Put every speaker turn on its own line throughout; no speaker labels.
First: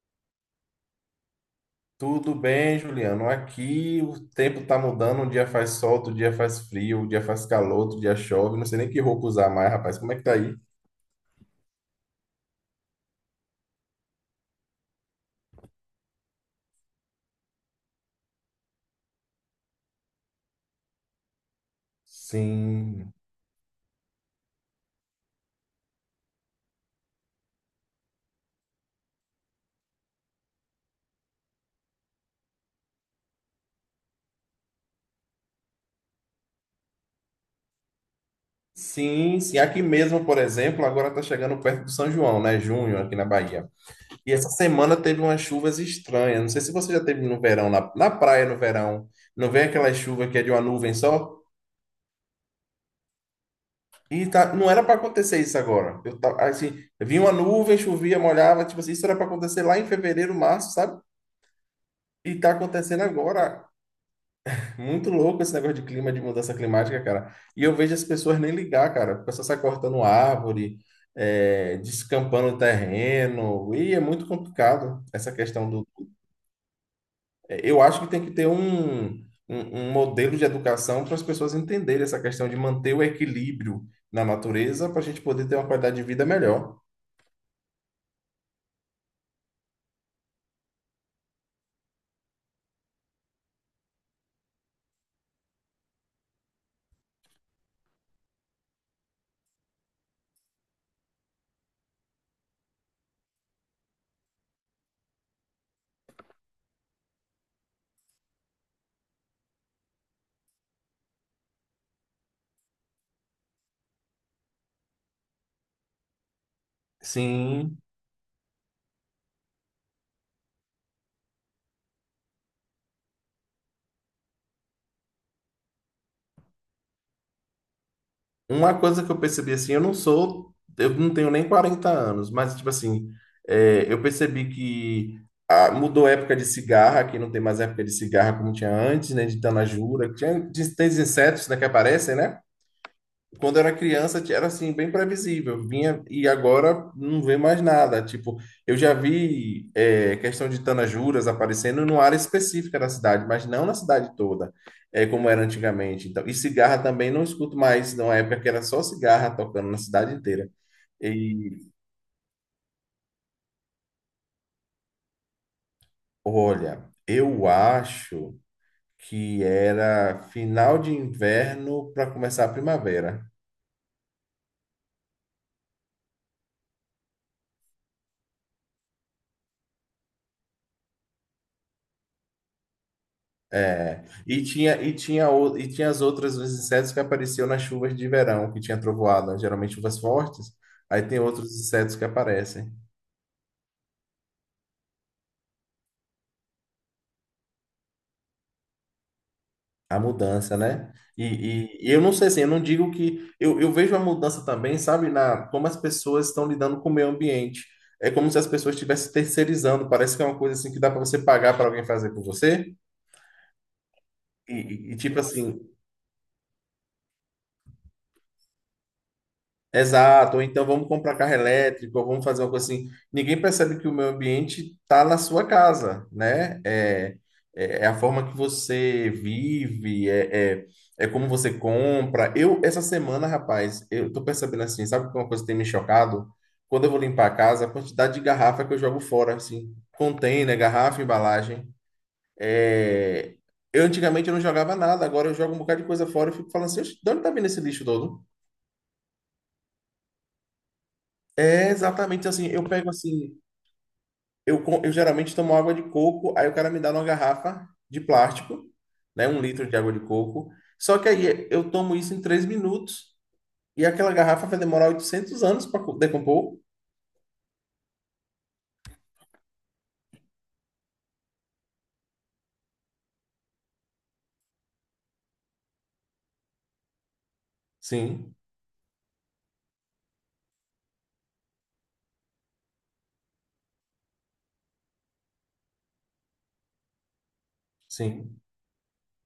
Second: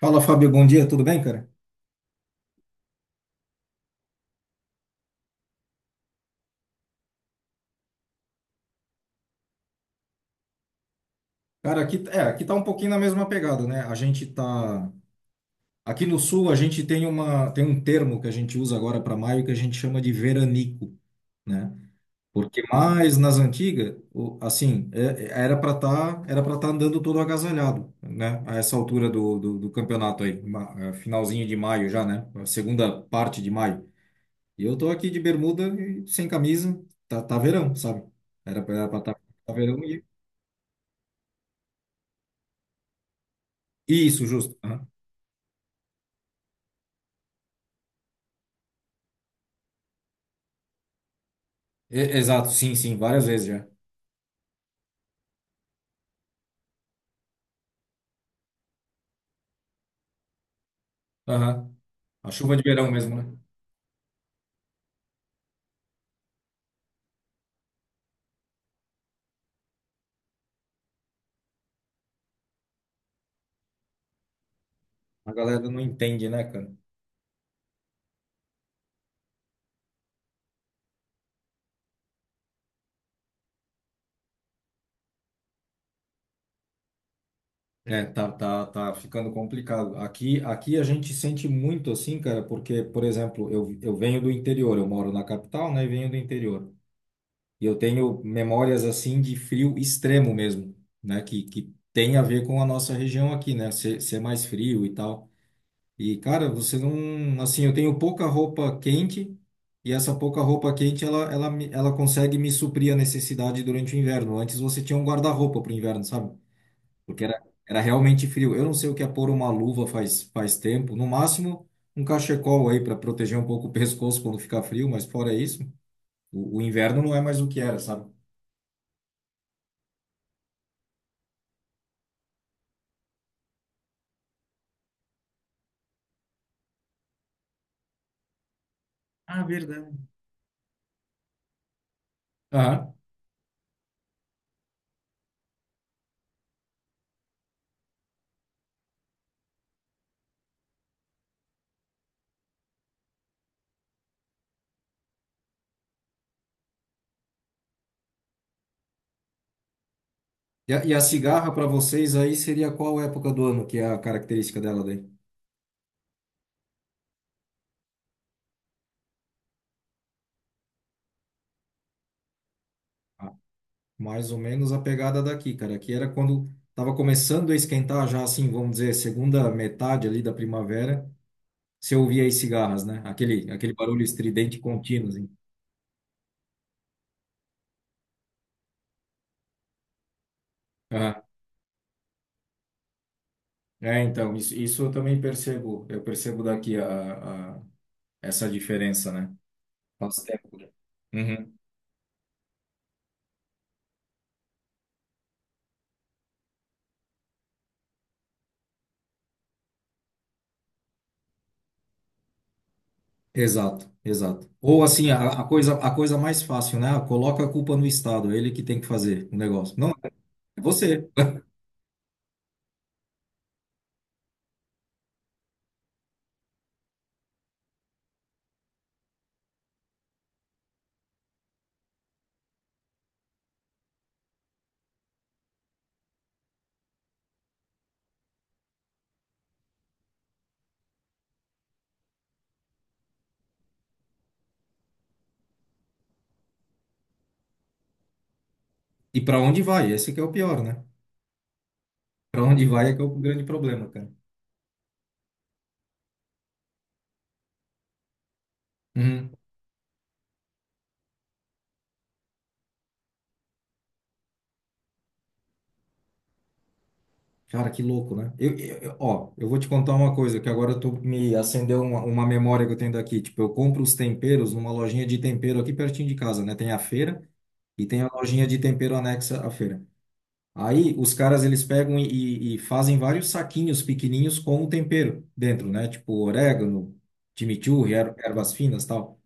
Fala, Fábio, bom dia, tudo bem, cara?
Tudo bem, Juliano? Aqui o tempo tá mudando, um dia faz sol, outro dia faz frio, um dia faz calor, outro dia chove. Não sei nem que roupa usar mais, rapaz. Como é que tá aí?
Cara, aqui, aqui tá um pouquinho na mesma pegada, né? A gente tá. Aqui no sul, a gente tem tem um termo que a gente usa agora para maio que a gente chama de veranico, né? Porque
Sim.
mais nas antigas, assim, era para estar andando todo agasalhado, né? A essa altura do campeonato aí, finalzinho de maio já, né? A segunda parte de maio. E eu tô aqui de bermuda e sem camisa, tá verão, sabe? Era para estar tá,
Sim,
tá
sim.
verão
Aqui
e.
mesmo, por exemplo, agora tá chegando perto do São João, né? Junho, aqui na Bahia.
Isso,
E essa
justo.
semana teve umas chuvas estranhas. Não sei se você já teve no verão, na praia no verão. Não vem aquela chuva que é de uma nuvem só?
Exato, sim, sim, várias vezes já.
E tá, não era para acontecer isso agora. Eu tava, assim, vinha uma nuvem, chovia, molhava, tipo assim, isso era para acontecer lá em fevereiro, março, sabe?
Aham. A
E tá
chuva de verão
acontecendo
mesmo, né?
agora. Muito louco esse negócio de clima, de mudança climática, cara. E eu vejo as pessoas nem ligar, cara. O pessoal sai cortando árvore, descampando terreno. E é muito complicado
A
essa
galera
questão.
não entende, né, cara?
Eu acho que tem que ter um modelo de educação para as pessoas entenderem essa questão de manter o equilíbrio na natureza para a gente poder ter uma qualidade de vida melhor.
É, tá ficando complicado. Aqui a gente sente muito assim, cara, porque, por exemplo, eu venho do interior, eu moro na capital, né, e venho do interior. E eu tenho memórias assim de frio extremo mesmo, né, que tem a ver com a nossa região aqui, né, ser mais frio e tal. E, cara, você não. Assim, eu tenho pouca roupa quente e essa pouca roupa quente ela consegue me suprir a necessidade durante o inverno. Antes você tinha um guarda-roupa para o inverno, sabe? Porque era,
Sim,
era realmente frio. Eu não sei o que é pôr uma luva faz, faz tempo. No máximo, um cachecol aí para proteger um pouco o pescoço quando fica frio, mas fora isso, o inverno não é mais o que era, sabe?
uma coisa que eu percebi assim, eu não sou, eu não tenho nem 40 anos, mas tipo assim, eu percebi que ah, mudou a época de cigarra, que não tem mais época de cigarra como tinha antes, né, de
Ah, verdade.
tanajura, que tinha, tem os insetos, né, que aparecem, né?
Aham.
Quando era criança, era assim bem previsível, vinha, e agora não vê mais nada. Tipo, eu já vi, é, questão de tanajuras aparecendo numa área específica da cidade, mas não na cidade toda, é como era antigamente. Então, e cigarra também não escuto mais numa época que era só cigarra tocando na cidade inteira.
E a cigarra para
E
vocês aí seria qual época do ano que é a característica dela daí?
olha, eu acho que era final de inverno para começar a primavera.
Mais ou menos a pegada daqui, cara. Aqui era quando estava começando a esquentar já, assim, vamos dizer, segunda metade ali da primavera, você ouvia as cigarras, né? Aquele barulho
É, e
estridente
tinha, e
contínuo, assim.
tinha, o- e tinha as outras, os insetos que apareciam nas chuvas de verão, que tinha trovoada, geralmente chuvas fortes, aí tem
Ah,
outros insetos que aparecem.
é, então, isso eu também percebo. Eu percebo daqui essa diferença, né?
A
Faz
mudança,
tempo. Né?
né? E,
Uhum.
e eu não sei assim, eu não digo que. Eu vejo a mudança também, sabe, na como as pessoas estão lidando com o meio ambiente. É como se as pessoas estivessem terceirizando, parece que é uma coisa assim que dá para você pagar para alguém fazer por você.
Exato, exato.
E,
Ou assim,
tipo assim,
a coisa mais fácil, né? Ah, coloca a culpa no Estado, é ele que tem que fazer o negócio. Não,
exato, ou
é
então vamos
você.
comprar carro elétrico, ou vamos fazer uma coisa assim. Ninguém percebe que o meio ambiente está na sua casa, né? É, é a forma que você vive, é como você compra. Eu, essa semana, rapaz, eu tô percebendo assim, sabe que uma coisa que tem me chocado? Quando eu vou limpar a casa, a quantidade de garrafa que eu jogo fora, assim, container, garrafa, embalagem. É, eu antigamente eu não jogava nada, agora eu jogo um bocado de coisa fora e fico falando assim, "Oxe, de onde tá vindo esse lixo todo?
E para onde vai? Esse que é o pior, né?
É exatamente
Pra
assim. Eu
onde vai
pego
é que é o
assim,
grande problema, cara.
eu geralmente tomo água de coco, aí o cara me dá uma garrafa de plástico, né?
Uhum.
1 litro de água de coco. Só que aí eu tomo isso em 3 minutos e aquela garrafa vai demorar 800 anos para decompor.
Cara, que louco, né? Ó, eu vou te contar uma coisa, que agora eu tô, me acendeu uma memória que eu tenho daqui. Tipo, eu compro os temperos numa lojinha de tempero aqui pertinho de casa, né? Tem a feira e tem a
Sim,
lojinha de tempero anexa à feira. Aí os caras, eles pegam e fazem vários saquinhos pequenininhos com o tempero dentro, né? Tipo, orégano, chimichurri,
sim.
ervas finas, tal.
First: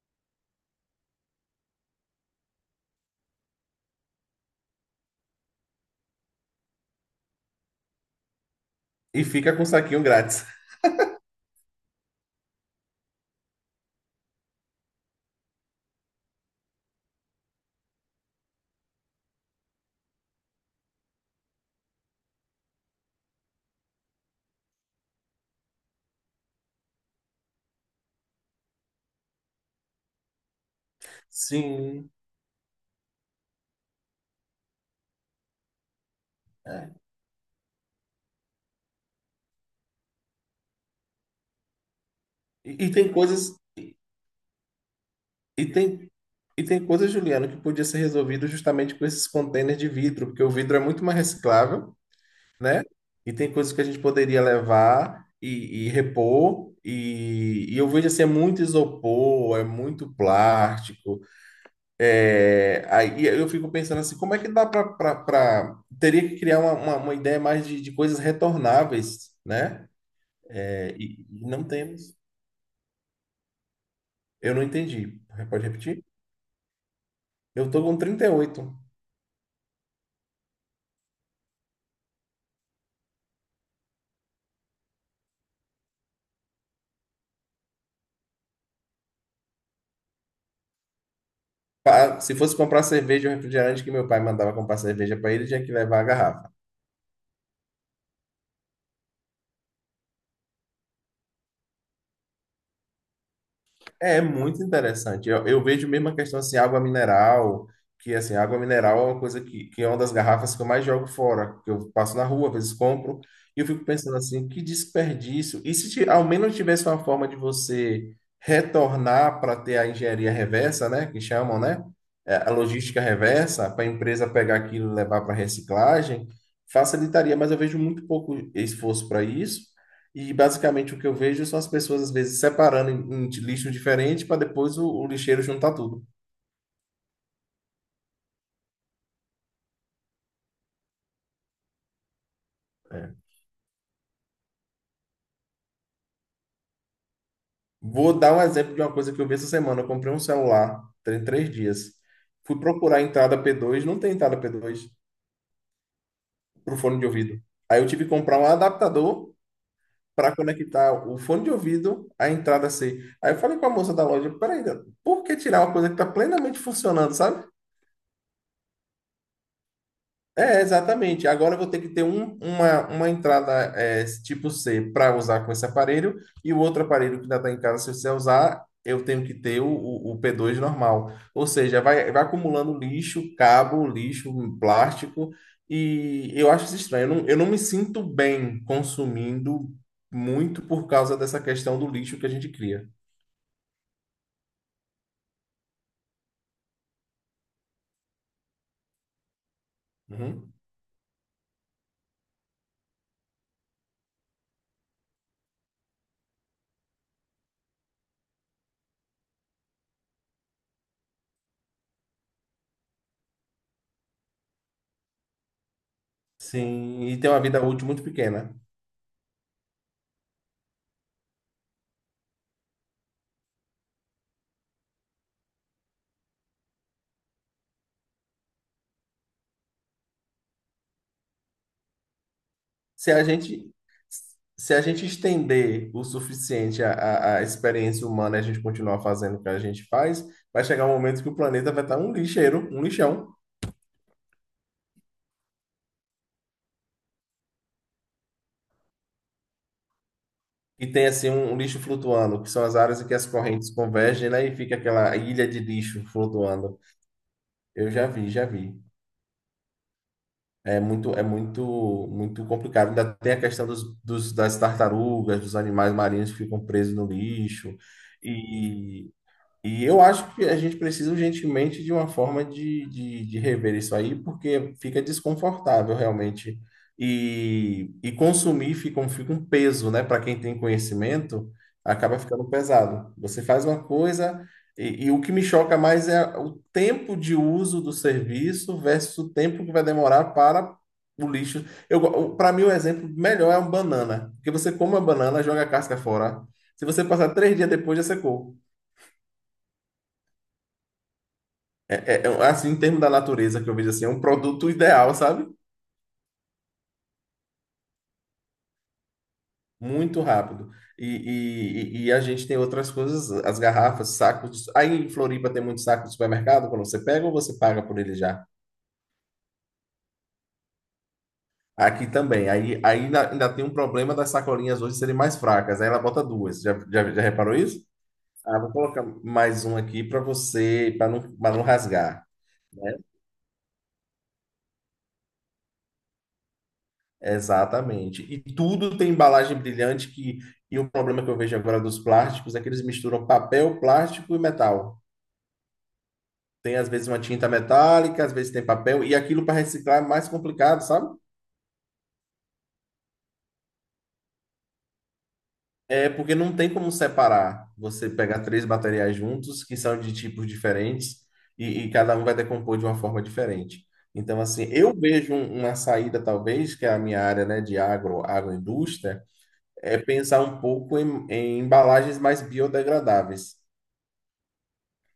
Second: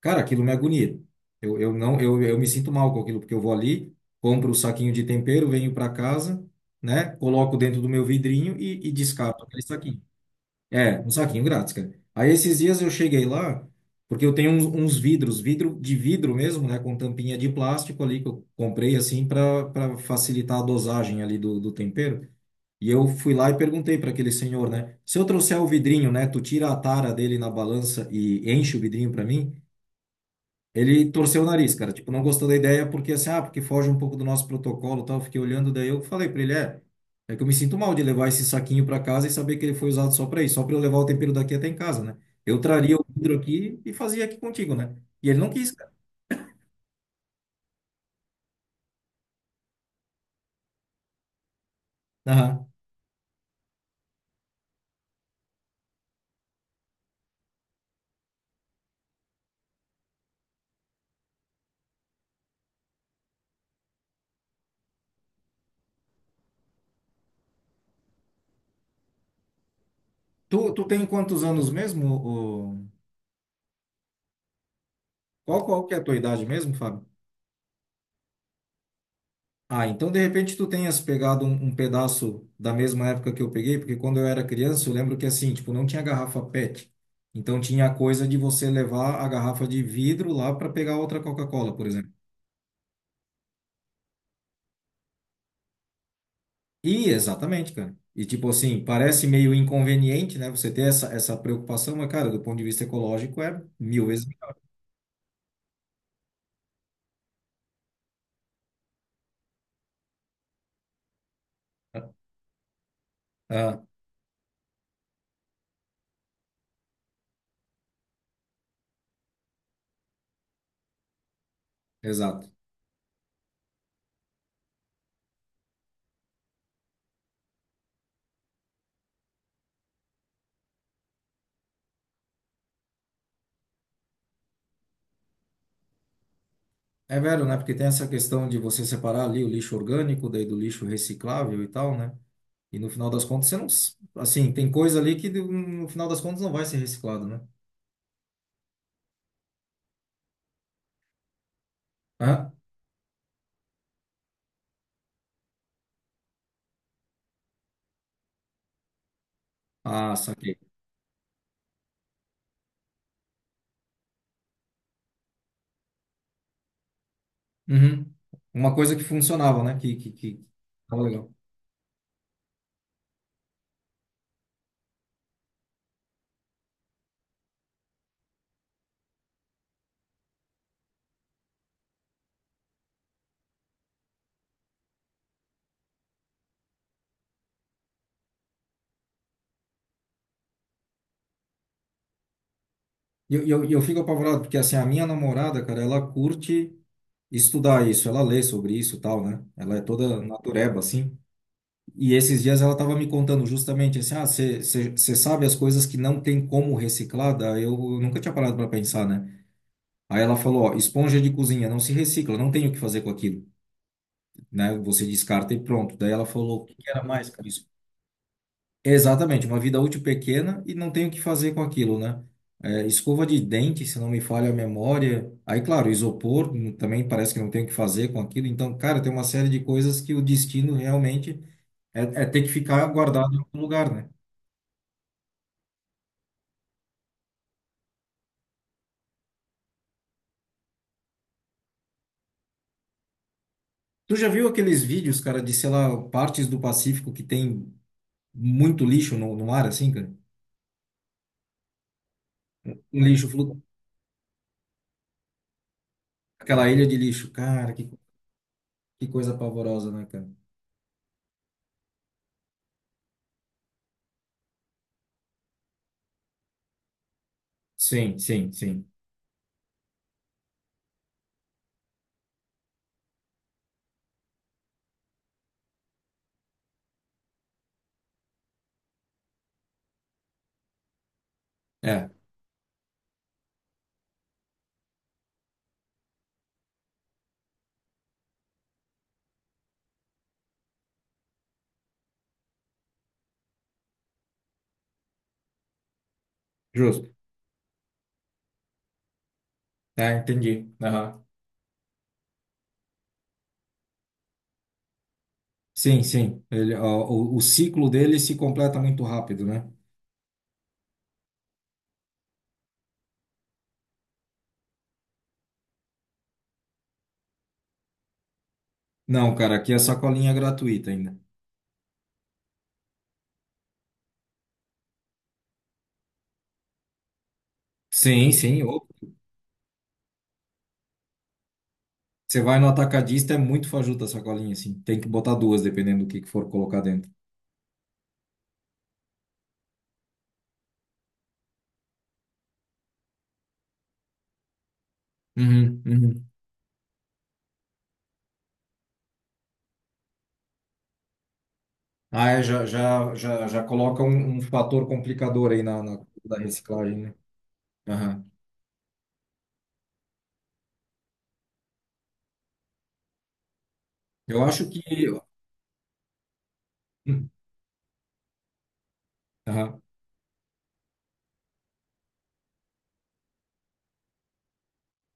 Cara, aquilo me agonia. Eu não, eu me sinto mal com aquilo, porque eu vou ali, compro o saquinho de tempero, venho para casa, né? Coloco dentro do meu vidrinho e
E
descarto
fica
aquele
com o
saquinho.
saquinho grátis.
É, um saquinho grátis, cara. Aí esses dias eu cheguei lá, porque eu tenho uns vidros, vidro de vidro mesmo, né? Com tampinha de plástico ali, que eu comprei assim para para facilitar a dosagem ali do tempero. E eu fui lá e perguntei para aquele senhor, né? Se eu trouxer o vidrinho, né? Tu tira a tara dele na balança e enche o vidrinho para mim? Ele torceu o nariz, cara. Tipo,
Sim,
não gostou da ideia porque assim, ah, porque foge um pouco do nosso protocolo, e tal. Eu fiquei olhando, daí eu falei pra ele, é,
é.
é que eu me sinto mal de levar esse saquinho pra casa e saber que ele foi usado só pra isso, só pra eu levar o tempero daqui até em casa, né? Eu
E, e
traria o
tem
vidro
coisas,
aqui e
e,
fazia aqui contigo, né? E ele não
e
quis, cara.
tem, e tem coisas, Juliano, que podia ser resolvido justamente com esses contêineres de vidro, porque o vidro é muito mais reciclável,
Aham.
né? E tem coisas que a gente poderia levar e repor. E eu vejo assim, é muito isopor, é muito plástico. É, aí eu fico pensando assim, como é que dá para... Teria que criar uma ideia mais de coisas retornáveis, né?
Tu
É,
tem
e
quantos
não
anos
temos.
mesmo? Ô,
Eu não entendi. Pode
Qual que é a
repetir?
tua idade mesmo, Fábio?
Eu tô com 38.
Ah, então de repente tu tenhas pegado um pedaço da mesma época que eu peguei, porque quando eu era criança eu lembro que assim, tipo, não tinha garrafa PET. Então tinha a coisa de você levar a garrafa de vidro lá para pegar outra Coca-Cola, por exemplo.
Se fosse comprar cerveja ou refrigerante que meu pai mandava comprar cerveja para ele, tinha que levar a garrafa.
E exatamente, cara. E tipo assim, parece meio inconveniente, né, você ter essa preocupação, mas cara, do ponto de vista ecológico é mil
É
vezes.
muito interessante. Eu vejo mesmo a questão assim, água mineral, que assim, água mineral é uma coisa que é uma das garrafas que eu mais jogo fora, que eu passo na rua, às vezes compro, e eu
Ah,
fico pensando assim, que desperdício. E se ao menos tivesse uma forma de você retornar para ter a engenharia reversa, né, que chamam, né? É,
exato.
a logística reversa, para a empresa pegar aquilo e levar para reciclagem, facilitaria, mas eu vejo muito pouco esforço para isso. E basicamente o que eu vejo são as pessoas às vezes separando em, em lixo diferente para depois o lixeiro juntar tudo.
É velho, né? Porque tem essa questão de você separar ali o lixo orgânico, daí do lixo reciclável e tal, né? E no final
É.
das contas, você não. Assim, tem coisa ali que no final das contas não vai ser reciclado, né?
Vou dar um exemplo de uma coisa que eu vi essa semana. Eu comprei um celular, tem 3 dias.
Hã?
Fui procurar a entrada P2, não tem entrada P2 para o fone de ouvido. Aí eu tive que comprar um adaptador
Ah,
para
saquei.
conectar o fone de ouvido à entrada C. Aí eu falei com a moça da loja, peraí, por que tirar uma coisa que está plenamente funcionando, sabe?
Uhum. Uma coisa que funcionava, né? Que
É,
tava
exatamente.
legal.
Agora eu vou ter que ter uma entrada, tipo C, para usar com esse aparelho, e o outro aparelho que ainda está em casa, se você usar, eu tenho que ter o P2 normal. Ou seja, vai acumulando lixo, cabo, lixo, plástico, e eu acho isso estranho. Eu não me sinto bem consumindo muito por causa dessa questão do lixo que a gente cria.
E eu fico apavorado, porque assim, a minha namorada, cara, ela curte estudar isso, ela lê sobre isso e tal, né? Ela é toda
Uhum.
natureba, assim. E esses dias ela tava me contando justamente assim, ah, você sabe as coisas que não tem como reciclar? Daí eu nunca tinha parado para pensar, né? Aí ela falou, ó, esponja de cozinha não se recicla, não tem o que fazer com aquilo. Né? Você descarta e pronto. Daí ela falou, o que que era
Sim, e
mais
tem uma
que
vida
isso?
útil muito pequena.
Exatamente, uma vida útil pequena e não tem o que fazer com aquilo, né? É, escova de dente, se não me falha a memória. Aí, claro, isopor também parece que não tem o que fazer com aquilo. Então, cara, tem uma série de coisas que o destino realmente é ter que ficar
se a
guardado em algum
gente
lugar, né?
se a gente estender o suficiente a, a experiência humana, e a gente continuar fazendo o que a gente faz, vai chegar um momento que o planeta vai estar um lixeiro, um lixão.
Tu já viu aqueles vídeos, cara, de, sei lá, partes do Pacífico que tem muito lixo no mar, assim, cara?
E tem assim um, um lixo flutuando, que são as áreas
Um
em que as
lixo, flu-
correntes convergem, né? E fica aquela ilha de lixo
aquela
flutuando.
ilha de lixo. Cara,
Eu já vi, já vi.
que coisa pavorosa, né, cara?
É muito, muito complicado. Ainda tem a questão dos, das tartarugas, dos animais marinhos que ficam presos no lixo.
Sim, sim, sim.
E E eu acho que a gente precisa urgentemente de uma forma de rever isso aí, porque fica desconfortável realmente. E consumir fica um peso, né? Para quem tem conhecimento,
É,
acaba ficando pesado. Você faz uma coisa, e, o que me choca mais é o tempo de uso do serviço versus o tempo que vai demorar para o lixo. Eu, para mim, o exemplo melhor é uma banana, porque você come a banana, joga a casca fora. Se você
justo.
passar 3 dias depois, já secou.
É, entendi. Aham.
É, é, é, assim, em termos da natureza que eu vejo assim, é um produto ideal, sabe?
Sim, sim. Ele, ó, o ciclo dele se completa muito rápido, né?
Muito rápido. E, e a gente tem outras coisas, as garrafas, sacos. Aí em Floripa tem muito saco de supermercado, quando você pega ou você paga por ele já?
Não, cara, aqui é sacolinha gratuita ainda.
Aqui também. Aí, aí ainda tem um problema das sacolinhas hoje serem mais fracas. Aí ela bota duas. Já reparou isso?
Sim,
Ah,
sim.
vou
Ô.
colocar mais um aqui para você, para não rasgar.
Você vai no atacadista, é muito fajuta a sacolinha, assim. Tem que botar duas, dependendo do que for colocar dentro.
Exatamente. E tudo tem embalagem brilhante que, e o problema que eu vejo agora dos plásticos é que eles misturam papel, plástico e metal.
Uhum, uhum.
Tem às vezes uma tinta metálica, às vezes tem papel, e aquilo para reciclar é mais complicado, sabe?
Ah, é, já coloca um fator complicador aí na
É porque
da
não tem como
reciclagem, né?
separar. Você
Aham.
pegar três materiais juntos, que são de tipos diferentes, e, cada um vai decompor de uma forma diferente. Então,
Eu
assim,
acho que.
eu vejo um- uma, saída, talvez, que é a minha área, né, de agroindústria,
Uhum.
é pensar um pouco em, em embalagens mais biodegradáveis.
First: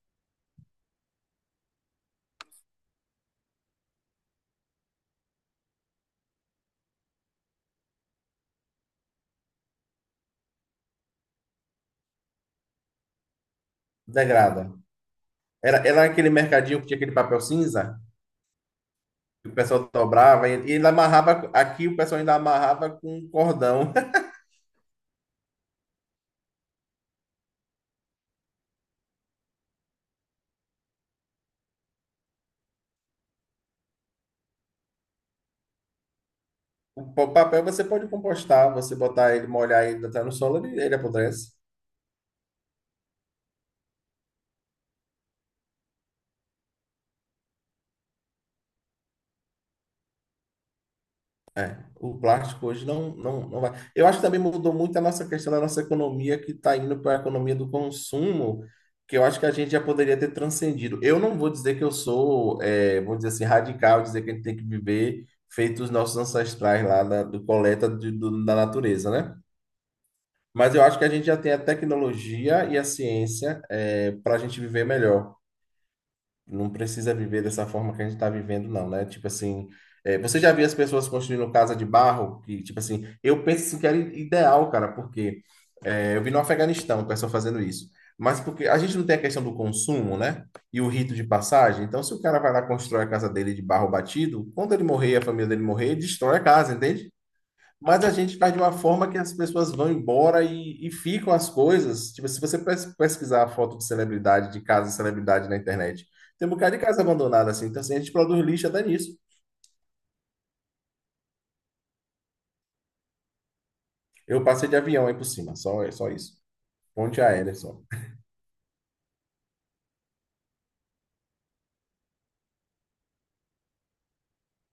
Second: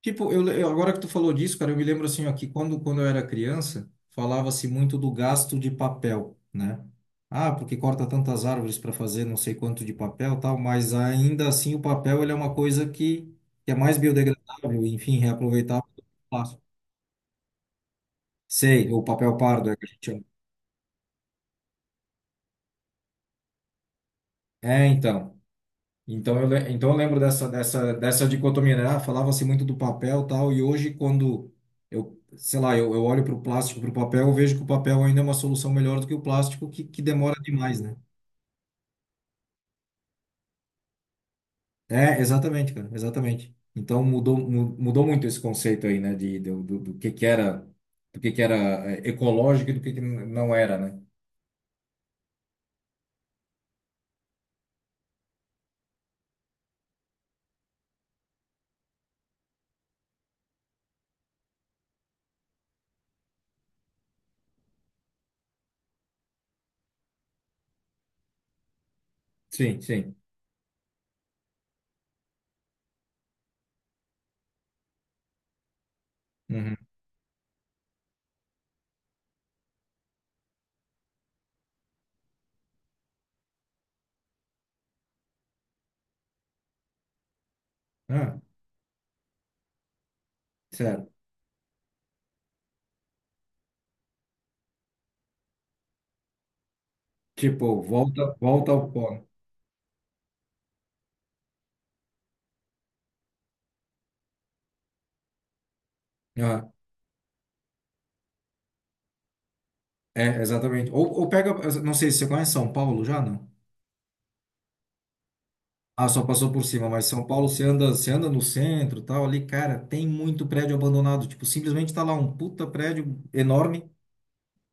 Tipo, agora que tu falou disso, cara, eu me lembro assim, ó, que quando eu era criança, falava-se muito do gasto de papel, né? Ah, porque corta tantas árvores para fazer não sei quanto de papel, tal, mas ainda assim o papel ele é uma coisa que é mais
Degrada.
biodegradável, enfim,
Era,
reaproveitável do que
era
o
aquele
plástico.
mercadinho que tinha aquele papel cinza,
Sei, o papel
que o
pardo é que a
pessoal
gente chama.
dobrava e ainda amarrava. Aqui o pessoal ainda amarrava com um cordão.
É, então. Então eu lembro dessa, dessa dicotomia, né? Ah, falava-se muito do papel e tal, e hoje quando eu, sei lá, eu olho para o plástico, para o papel, eu vejo que o papel ainda é uma solução melhor do que o plástico, que
O
demora
papel
demais,
você
né?
pode compostar, você botar ele, molhar ele, botar no solo, ele apodrece.
É, exatamente, cara, exatamente. Então mudou muito esse conceito aí, né? Do que era, do que era eh, ecológico e do que não era, né?
O plástico hoje não, não, não vai. Eu acho que também mudou muito a nossa questão da nossa economia, que está indo para a economia do consumo, que eu acho que a gente já poderia ter transcendido. Eu não vou dizer que eu sou, eh, vou dizer assim, radical, dizer que a gente tem que viver feito os nossos ancestrais lá da, do coleta da natureza, né?
Sim, sim.
Mas eu acho que a gente já tem a tecnologia e a ciência para a gente viver melhor. Não
Uhum.
precisa viver dessa forma que a gente está vivendo, não, né? Tipo assim, é, você já viu as pessoas construindo casa de barro? Que, tipo assim, eu penso assim, que era ideal, cara, porque é, eu vi no Afeganistão o pessoal fazendo isso.
Ah,
Mas porque a gente não tem a questão do consumo, né? E o
certo.
rito de passagem. Então, se o cara vai lá constrói a casa dele de barro batido, quando ele morrer, e a família dele morrer, ele destrói a casa, entende?
Tipo,
Mas a gente faz de
volta
uma
ao
forma que
pó.
as pessoas vão embora e ficam as coisas. Tipo, se você pesquisar a foto de celebridade, de casa de celebridade na internet, tem um bocado de casa abandonada assim. Então, assim, a gente produz lixo até nisso.
É, exatamente. Ou pega, não sei se você conhece São Paulo já, não?
Eu passei de avião aí por cima, só,
Ah,
só
só
isso.
passou por cima, mas
Ponte
São Paulo,
aérea só.
você anda no centro, tal, ali, cara, tem muito prédio abandonado. Tipo, simplesmente tá lá um puta prédio enorme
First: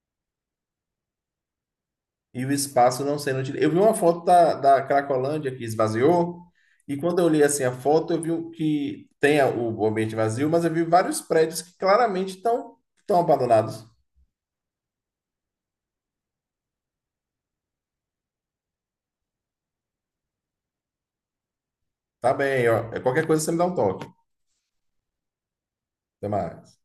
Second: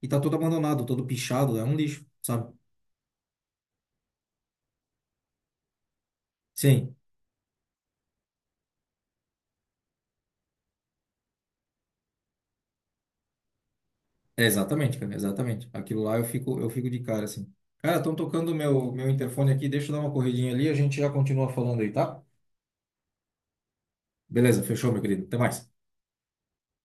e tá todo abandonado, todo pichado, é um lixo,
E o
sabe?
espaço não sendo utilizado. Eu vi uma foto da Cracolândia que esvaziou,
Sim,
e quando eu li assim a foto, eu vi o que tem a- o ambiente vazio, mas eu vi vários prédios que claramente estão abandonados.
é exatamente, cara, exatamente. Aquilo lá eu fico de cara, assim. Cara, estão tocando meu, meu interfone aqui, deixa eu dar uma corridinha ali, a gente já continua falando aí, tá?
Tá bem, ó, qualquer coisa você me dá um toque.
Beleza, fechou, meu querido. Até mais.
Até mais.